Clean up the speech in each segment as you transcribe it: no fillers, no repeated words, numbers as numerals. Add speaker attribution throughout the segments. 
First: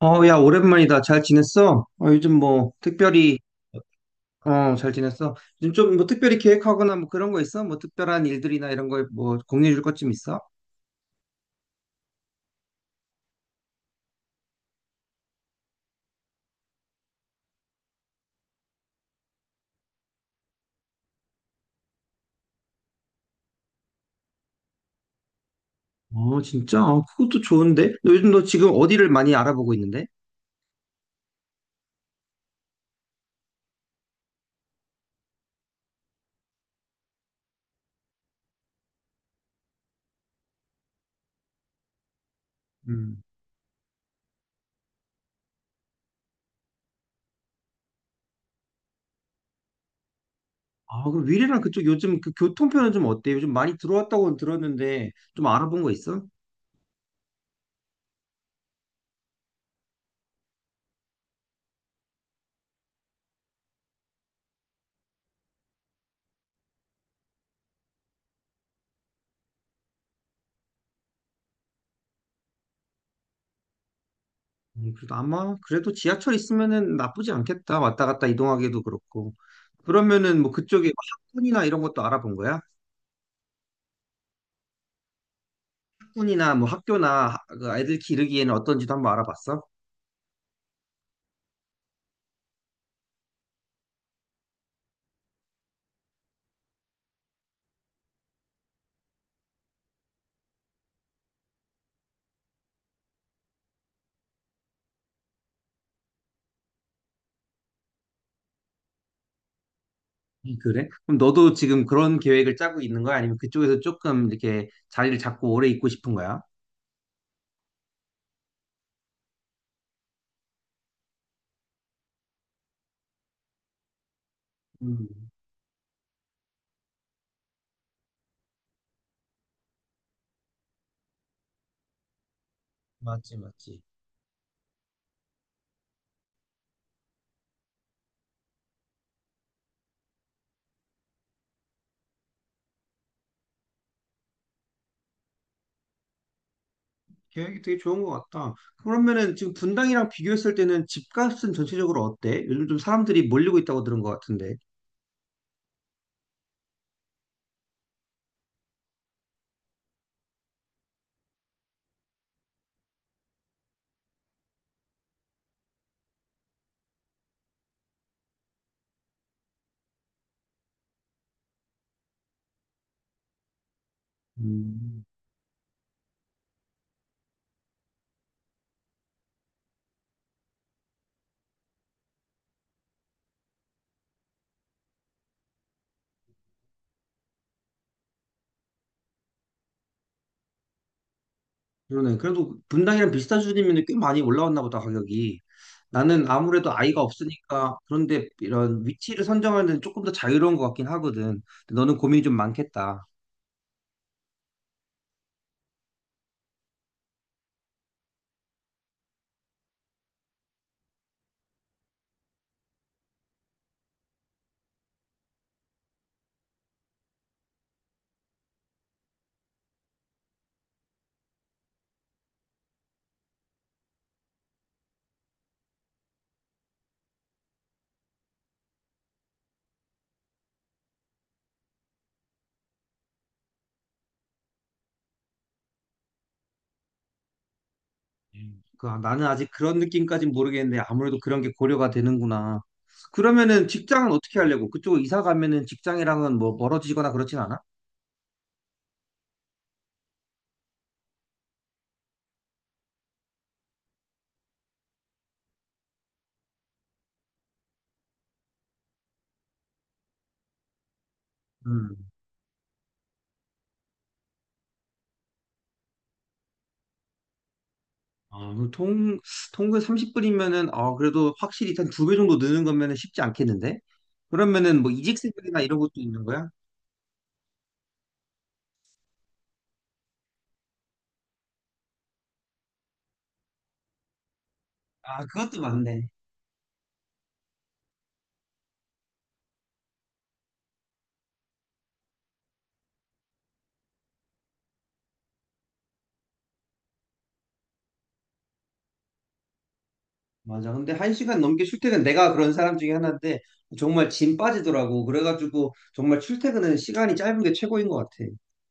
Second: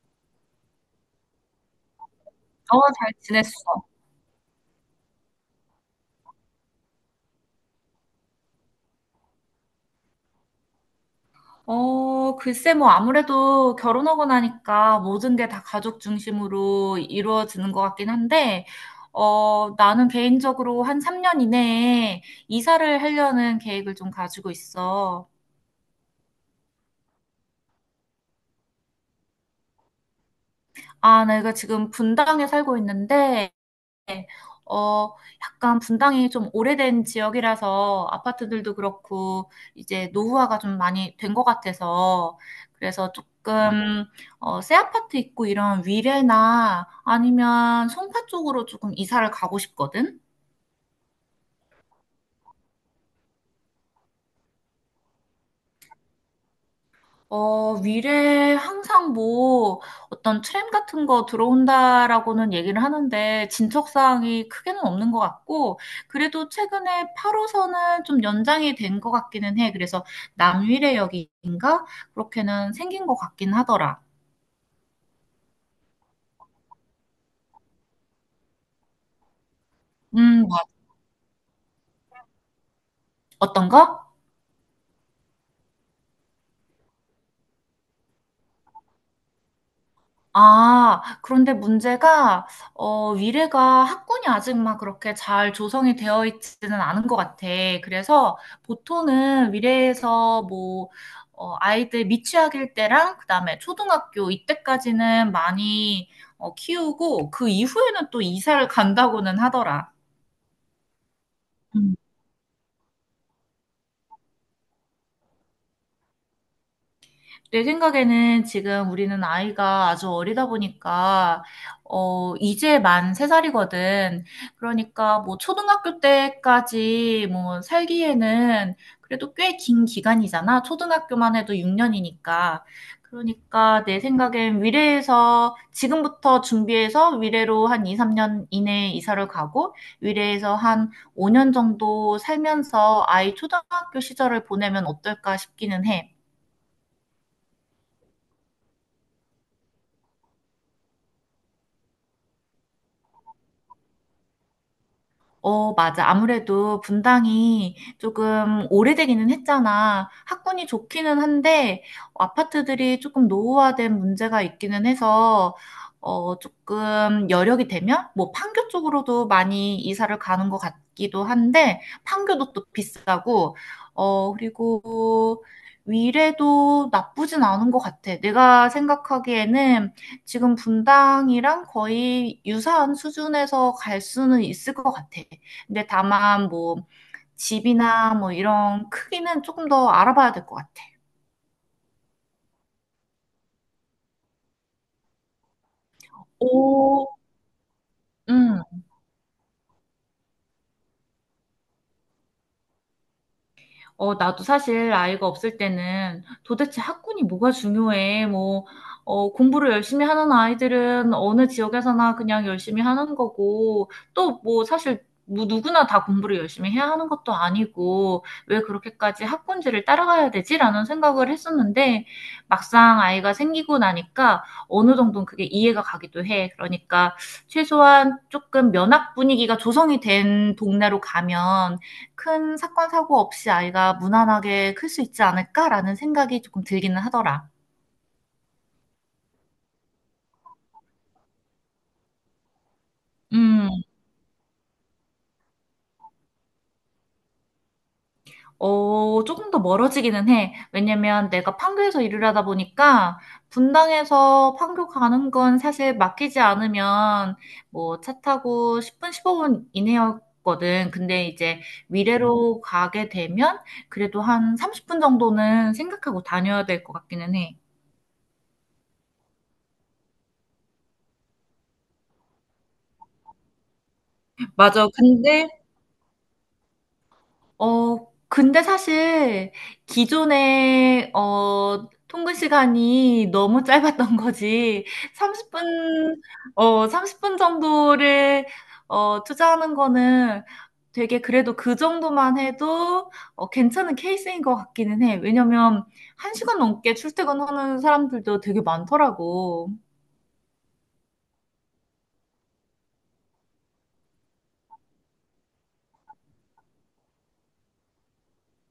Speaker 1: 야, 오랜만이다. 잘 지냈어? 어, 요즘 뭐,
Speaker 2: 어, 잘
Speaker 1: 특별히,
Speaker 2: 지냈어.
Speaker 1: 어, 잘 지냈어? 요즘 좀 뭐, 특별히 계획하거나 뭐 그런 거 있어? 뭐, 특별한 일들이나 이런 거 뭐, 공유해 줄 것 좀 있어?
Speaker 2: 글쎄, 뭐, 아무래도 결혼하고 나니까 모든 게 다 가족 중심으로 이루어지는 것 같긴 한데, 나는 개인적으로 한 3년 이내에 이사를 하려는 계획을 좀 가지고 있어.
Speaker 1: 어, 진짜? 어, 그것도 좋은데? 너 지금 어디를 많이 알아보고 있는데?
Speaker 2: 아, 내가 지금 분당에 살고 있는데, 어, 약간 분당이 좀 오래된 지역이라서 아파트들도 그렇고 이제 노후화가 좀 많이 된 것 같아서 그래서
Speaker 1: 음.
Speaker 2: 조금 새 아파트 있고 이런 위례나 아니면 송파 쪽으로 조금 이사를 가고 싶거든.
Speaker 1: 아, 그럼 위례랑 그쪽 요즘 그 교통편은 좀 어때? 요즘 많이 들어왔다고 들었는데, 좀 알아본 거 있어?
Speaker 2: 미래에 항상 뭐 어떤 트램 같은 거 들어온다라고는 얘기를 하는데 진척사항이 크게는 없는 것 같고, 그래도 최근에 8호선은 좀 연장이 된 것 같기는 해. 그래서 남위례역인가? 그렇게는 생긴 것 같긴 하더라.
Speaker 1: 그래도 아마 그래도 지하철 있으면은 나쁘지 않겠다. 왔다 갔다 이동하기도 그렇고. 그러면은 뭐
Speaker 2: 뭐,
Speaker 1: 그쪽에 뭐 학군이나 이런 것도 알아본 거야?
Speaker 2: 어떤 거?
Speaker 1: 학군이나 뭐 그 아이들 기르기에는 어떤지도 한번 알아봤어?
Speaker 2: 아, 그런데 문제가, 위례가 학군이 아직 막 그렇게 잘 조성이 되어 있지는 않은 것 같아. 그래서 보통은 위례에서 뭐, 아이들 미취학일 때랑 그다음에 초등학교 이때까지는 많이 키우고 그 이후에는 또 이사를 간다고는 하더라.
Speaker 1: 그래? 그럼 너도 지금 그런 계획을 짜고 있는 거야? 아니면 그쪽에서 조금 이렇게 자리를 잡고 오래 있고 싶은 거야?
Speaker 2: 내 생각에는 지금 우리는 아이가 아주 어리다 보니까, 이제 만 3살이거든.
Speaker 1: 음,
Speaker 2: 그러니까 뭐 초등학교 때까지 뭐 살기에는 그래도 꽤 긴 기간이잖아. 초등학교만 해도 6년이니까.
Speaker 1: 맞지, 맞지.
Speaker 2: 그러니까 내 생각엔 위례에서 지금부터 준비해서 위례로 한 2, 3년 이내에 이사를 가고 위례에서 한 5년 정도 살면서 아이 초등학교 시절을 보내면 어떨까 싶기는 해.
Speaker 1: 계획이 되게 좋은 것 같다. 그러면은 지금 분당이랑 비교했을 때는 집값은 전체적으로 어때? 요즘 좀 사람들이 몰리고 있다고 들은 것 같은데.
Speaker 2: 어, 맞아. 아무래도 분당이 조금 오래되기는 했잖아. 학군이 좋기는 한데, 아파트들이 조금 노후화된 문제가 있기는 해서, 조금 여력이 되면, 뭐, 판교 쪽으로도 많이 이사를 가는 것 같기도 한데, 판교도 또 비싸고, 어,
Speaker 1: 음.
Speaker 2: 그리고 위례도 나쁘진 않은 것 같아. 내가 생각하기에는 지금 분당이랑 거의 유사한 수준에서 갈 수는 있을 것 같아. 근데 다만 뭐 집이나 뭐 이런 크기는 조금 더 알아봐야 될 것 같아.
Speaker 1: 그러네. 그래도 분당이랑 비슷한 수준이면 꽤 많이 올라왔나 보다, 가격이. 나는 아무래도 아이가
Speaker 2: 오,
Speaker 1: 없으니까 그런데
Speaker 2: 음.
Speaker 1: 이런 위치를 선정하는 데는 조금 더 자유로운 것 같긴 하거든. 근데 너는 고민이 좀 많겠다.
Speaker 2: 나도 사실 아이가 없을 때는 도대체 학군이 뭐가 중요해? 뭐, 공부를 열심히 하는 아이들은 어느 지역에서나 그냥 열심히 하는 거고, 또 뭐 사실 뭐 누구나 다 공부를 열심히 해야 하는 것도 아니고, 왜 그렇게까지 학군지를 따라가야 되지? 라는 생각을 했었는데, 막상 아이가 생기고 나니까 어느 정도는 그게 이해가 가기도 해. 그러니까 최소한 조금 면학 분위기가 조성이 된 동네로 가면 큰 사건 사고 없이 아이가 무난하게 클 수 있지 않을까라는 생각이 조금 들기는 하더라.
Speaker 1: 음. 나는 아직 그런 느낌까진 모르겠는데 아무래도 그런 게 고려가 되는구나. 그러면은
Speaker 2: 음,
Speaker 1: 직장은 어떻게 하려고? 그쪽으로 이사 가면은 직장이랑은 뭐 멀어지거나 그렇진 않아?
Speaker 2: 조금 더 멀어지기는 해. 왜냐면 내가 판교에서 일을 하다 보니까 분당에서 판교 가는 건 사실 맡기지 않으면 뭐 차 타고 10분, 15분 이내였거든. 근데 이제
Speaker 1: 음.
Speaker 2: 미래로 가게 되면 그래도 한 30분 정도는 생각하고 다녀야 될 것 같기는 해.
Speaker 1: 아, 그럼 통, 통근 30분이면은, 아, 그래도 확실히 한 두 배 정도 느는 거면은 쉽지 않겠는데? 그러면은
Speaker 2: 맞아.
Speaker 1: 뭐 이직
Speaker 2: 근데
Speaker 1: 생각이나 이런 것도 있는 거야?
Speaker 2: 어, 근데 사실 기존에 통근 시간이 너무 짧았던 거지.
Speaker 1: 아, 그것도
Speaker 2: 30분,
Speaker 1: 맞네.
Speaker 2: 30분 정도를 투자하는 거는 되게 그래도 그 정도만 해도 괜찮은 케이스인 것 같기는 해. 왜냐면 1시간 넘게 출퇴근하는 사람들도 되게 많더라고.
Speaker 1: 맞아. 근데 한 시간 넘게 출퇴근, 내가 그런 사람 중에 하나인데, 정말 짐 빠지더라고. 그래가지고, 정말 출퇴근은 시간이 짧은 게 최고인 것 같아.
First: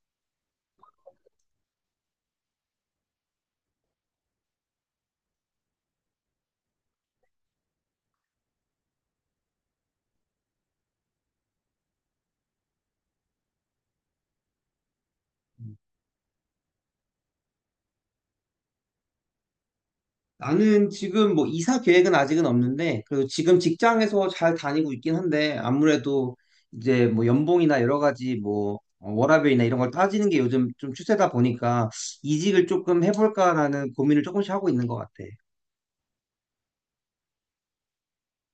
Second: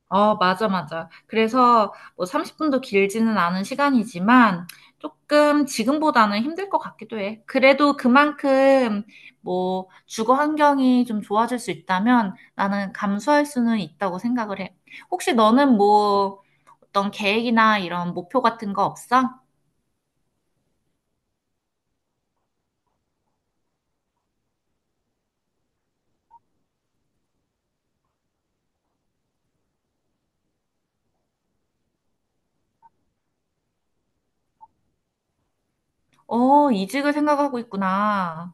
Speaker 2: 어, 맞아, 맞아. 그래서 뭐 30분도 길지는 않은 시간이지만 조금 지금보다는 힘들 것 같기도 해. 그래도 그만큼 뭐 주거 환경이 좀 좋아질 수 있다면 나는 감수할 수는 있다고 생각을 해. 혹시
Speaker 1: 음.
Speaker 2: 너는 뭐 어떤 계획이나 이런 목표 같은 거 없어?
Speaker 1: 나는 지금 뭐 이사 계획은 아직은 없는데, 그리고 지금 직장에서 잘 다니고 있긴 한데, 아무래도 이제 뭐 연봉이나 여러 가지 뭐, 워라밸이나 이런 걸 따지는 게 요즘 좀 추세다 보니까, 이직을 조금 해볼까라는 고민을 조금씩 하고 있는 것 같아.
Speaker 2: 어, 이직을 생각하고 있구나.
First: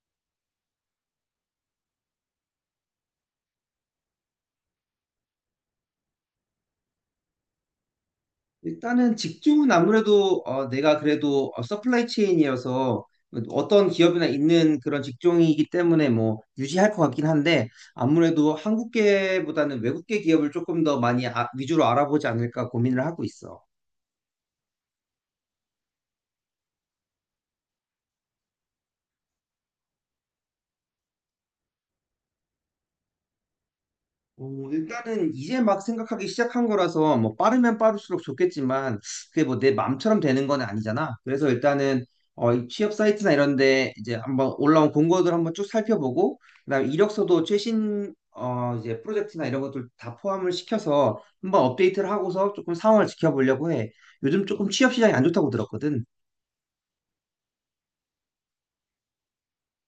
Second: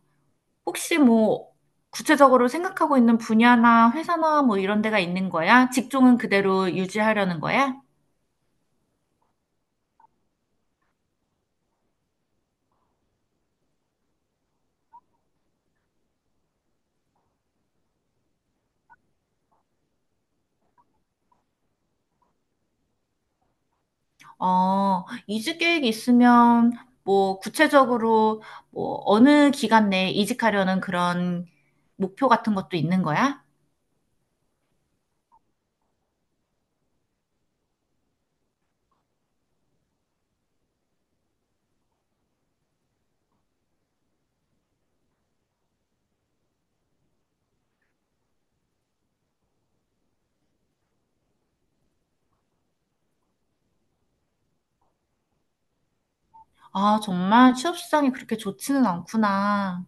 Speaker 2: 혹시 뭐 구체적으로 생각하고 있는 분야나 회사나 뭐 이런 데가 있는 거야? 직종은 그대로 유지하려는 거야?
Speaker 1: 일단은 직종은 아무래도, 내가 그래도, 서플라이 체인이어서 어떤 기업이나 있는 그런 직종이기 때문에 뭐 유지할 것 같긴 한데 아무래도 한국계보다는 외국계 기업을 조금 더 많이 위주로 알아보지 않을까 고민을 하고 있어.
Speaker 2: 이직 계획 이 있으면 뭐 구체적으로 뭐 어느 기간 내에 이직하려는 그런 목표 같은 것도 있는 거야?
Speaker 1: 어, 일단은 이제 막 생각하기 시작한 거라서 뭐 빠르면 빠를수록 좋겠지만 그게 뭐 내 맘처럼 되는 건 아니잖아. 그래서 일단은, 이 취업 사이트나 이런 데 이제 한번 올라온 공고들 한번 쭉 살펴보고 그다음 이력서도 최신, 이제 프로젝트나 이런 것들 다 포함을 시켜서 한번 업데이트를 하고서 조금 상황을 지켜보려고 해. 요즘 조금 취업 시장이 안 좋다고 들었거든.
Speaker 2: 아, 정말 취업 시장이 그렇게 좋지는 않구나.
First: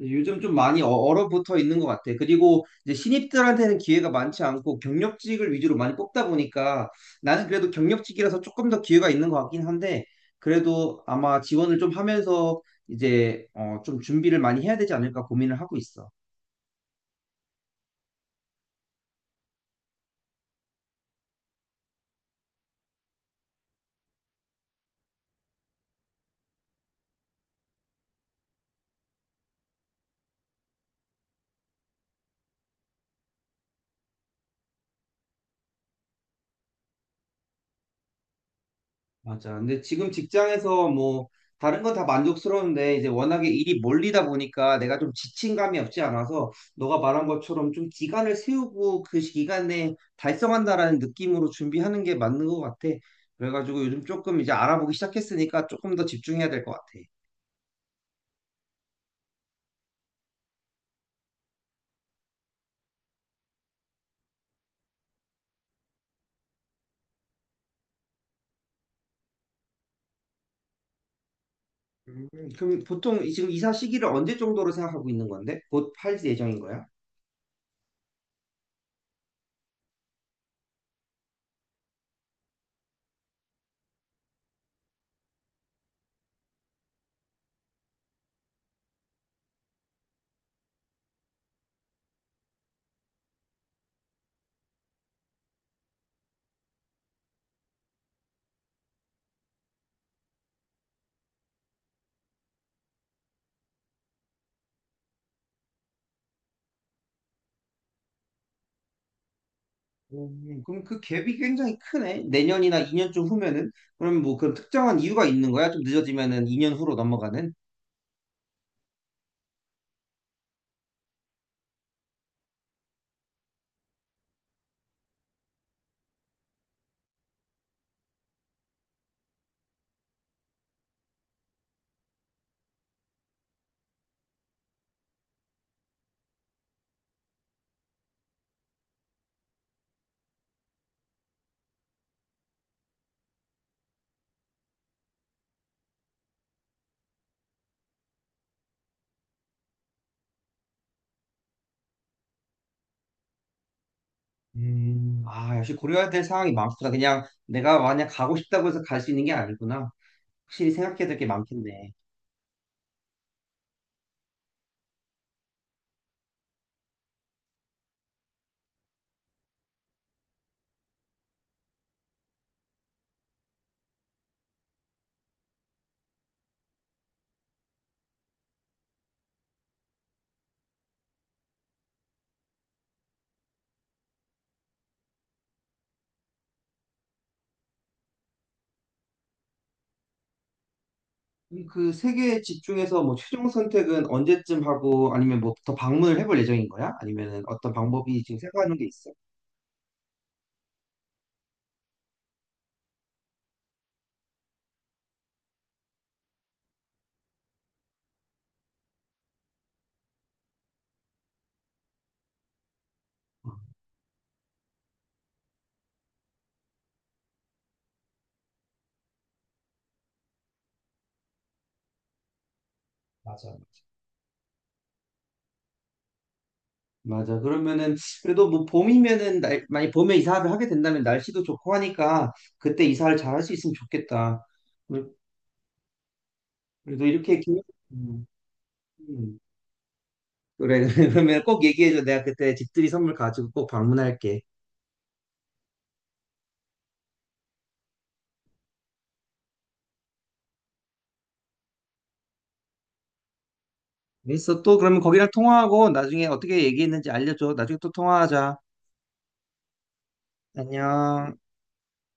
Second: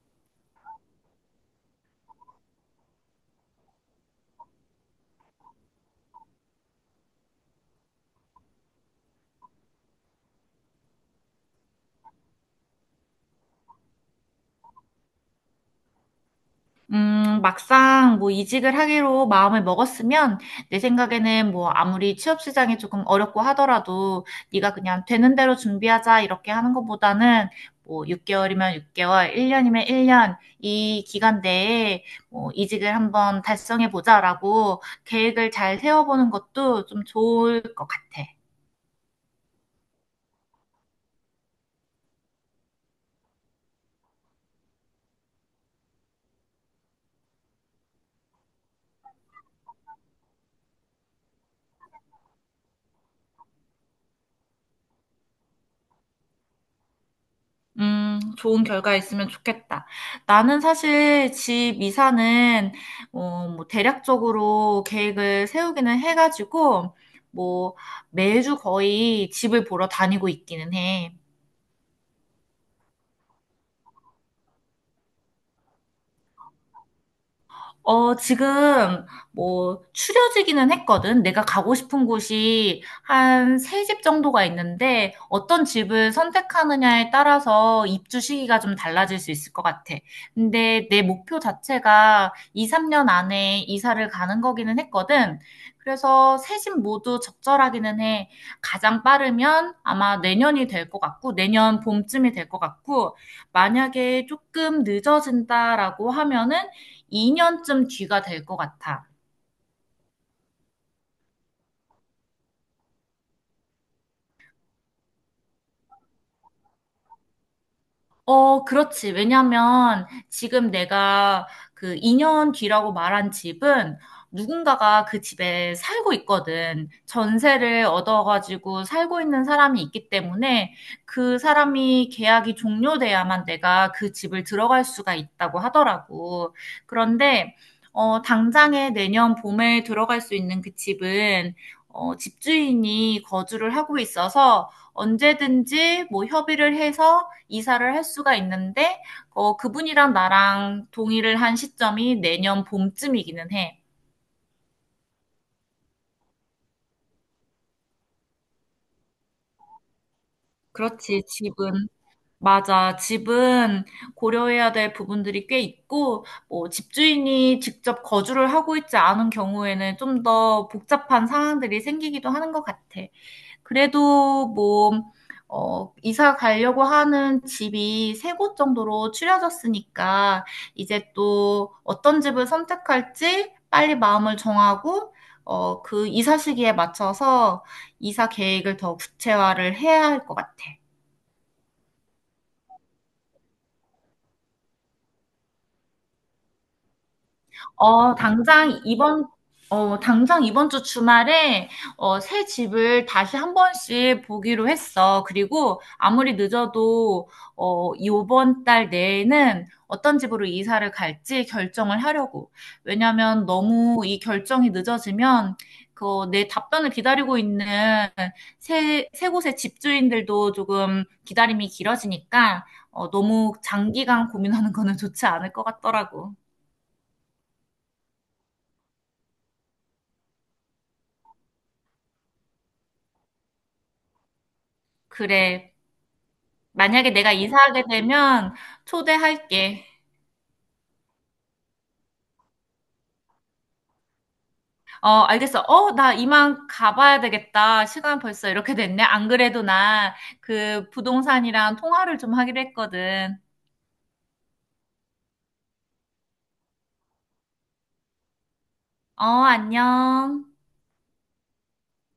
Speaker 1: 요즘 좀 많이 얼어붙어 있는 것 같아. 그리고 이제 신입들한테는 기회가 많지 않고 경력직을 위주로 많이 뽑다 보니까 나는 그래도 경력직이라서 조금 더 기회가 있는 것 같긴 한데 그래도 아마 지원을 좀 하면서 이제, 좀 준비를 많이 해야 되지 않을까 고민을 하고 있어.
Speaker 2: 막상 뭐 이직을 하기로 마음을 먹었으면 내 생각에는 뭐 아무리 취업 시장이 조금 어렵고 하더라도 네가 그냥 되는 대로 준비하자 이렇게 하는 것보다는 뭐 6개월이면 6개월, 1년이면 1년 이 기간 내에 뭐 이직을 한번 달성해 보자라고 계획을 잘 세워보는 것도 좀 좋을 것 같아.
Speaker 1: 맞아. 근데 지금 직장에서 뭐 다른 건 다 만족스러운데 이제 워낙에 일이 몰리다 보니까 내가 좀 지친 감이 없지 않아서 너가 말한 것처럼 좀 기간을 세우고 그 기간에 달성한다라는 느낌으로 준비하는 게 맞는 것 같아. 그래가지고 요즘 조금 이제 알아보기 시작했으니까 조금 더 집중해야 될 것 같아.
Speaker 2: 좋은 결과 있으면 좋겠다. 나는 사실 집 이사는, 뭐, 대략적으로 계획을 세우기는 해가지고, 뭐, 매주 거의 집을 보러 다니고 있기는 해.
Speaker 1: 음, 그럼 보통 지금 이사 시기를 언제 정도로 생각하고 있는 건데? 곧 팔 예정인 거야?
Speaker 2: 지금 뭐 추려지기는 했거든. 내가 가고 싶은 곳이 한 세 집 정도가 있는데 어떤 집을 선택하느냐에 따라서 입주 시기가 좀 달라질 수 있을 것 같아. 근데 내 목표 자체가 2, 3년 안에 이사를 가는 거기는 했거든. 그래서 세 집 모두 적절하기는 해. 가장 빠르면 아마 내년이 될 것 같고 내년 봄쯤이 될 것 같고, 만약에 조금 늦어진다라고 하면은 2년쯤 뒤가 될 것 같아.
Speaker 1: 그럼 그 갭이 굉장히 크네. 내년이나 2년쯤 후면은 그럼 뭐 그런 특정한 이유가 있는 거야? 좀 늦어지면은 2년 후로 넘어가는?
Speaker 2: 어, 그렇지. 왜냐면 지금 내가 그 2년 뒤라고 말한 집은 누군가가 그 집에 살고 있거든. 전세를 얻어가지고 살고 있는 사람이 있기 때문에 그 사람이 계약이 종료돼야만 내가 그 집을 들어갈 수가 있다고 하더라고. 그런데, 당장에 내년 봄에 들어갈 수 있는 그 집은 집주인이 거주를 하고 있어서 언제든지 뭐 협의를 해서 이사를 할 수가 있는데, 그분이랑 나랑 동의를 한 시점이 내년 봄쯤이기는 해.
Speaker 1: 아, 역시 고려해야 될 상황이 많구나. 그냥 내가 만약 가고 싶다고 해서 갈 수 있는 게 아니구나. 확실히 생각해야 될
Speaker 2: 그렇지,
Speaker 1: 게
Speaker 2: 집은.
Speaker 1: 많겠네.
Speaker 2: 맞아. 집은 고려해야 될 부분들이 꽤 있고, 뭐, 집주인이 직접 거주를 하고 있지 않은 경우에는 좀 더 복잡한 상황들이 생기기도 하는 것 같아. 그래도 뭐, 이사 가려고 하는 집이 세 곳 정도로 추려졌으니까 이제 또 어떤 집을 선택할지 빨리 마음을 정하고 그 이사 시기에 맞춰서 이사 계획을 더 구체화를 해야 할 것 같아.
Speaker 1: 그럼 그 세 개의 집 중에서 뭐 최종 선택은 언제쯤 하고 아니면 뭐 더 방문을 해볼 예정인 거야? 아니면은 어떤
Speaker 2: 어,
Speaker 1: 방법이 지금 생각하는
Speaker 2: 당장
Speaker 1: 게 있어?
Speaker 2: 이번, 당장 이번 주 주말에, 새 집을 다시 한 번씩 보기로 했어. 그리고 아무리 늦어도, 이번 달 내에는 어떤 집으로 이사를 갈지 결정을 하려고. 왜냐면
Speaker 1: 어,
Speaker 2: 너무 이 결정이 늦어지면, 그, 내 답변을 기다리고 있는 새 곳의 집주인들도 조금 기다림이 길어지니까,
Speaker 1: 맞아.
Speaker 2: 너무 장기간 고민하는 거는 좋지 않을 것 같더라고.
Speaker 1: 맞아. 그러면은 그래도 뭐 봄이면은 날, 만약 봄에 이사를 하게 된다면 날씨도 좋고 하니까 그때 이사를 잘 할 수 있으면 좋겠다. 그래-
Speaker 2: 그래.
Speaker 1: 그래도
Speaker 2: 만약에 내가
Speaker 1: 이렇게 기...
Speaker 2: 이사하게
Speaker 1: 음,
Speaker 2: 되면
Speaker 1: 음.
Speaker 2: 초대할게.
Speaker 1: 그래 그러면 꼭 얘기해줘. 내가 그때 집들이 선물 가지고 꼭 방문할게.
Speaker 2: 어, 알겠어. 나 이만 가봐야 되겠다. 시간 벌써 이렇게 됐네. 안 그래도 나 그 부동산이랑 통화를 좀 하기로 했거든.
Speaker 1: 알겠어. 또 그러면 거기랑 통화하고 나중에 어떻게 얘기했는지 알려줘. 나중에 또 통화하자.
Speaker 2: 어, 안녕.
Speaker 1: 안녕.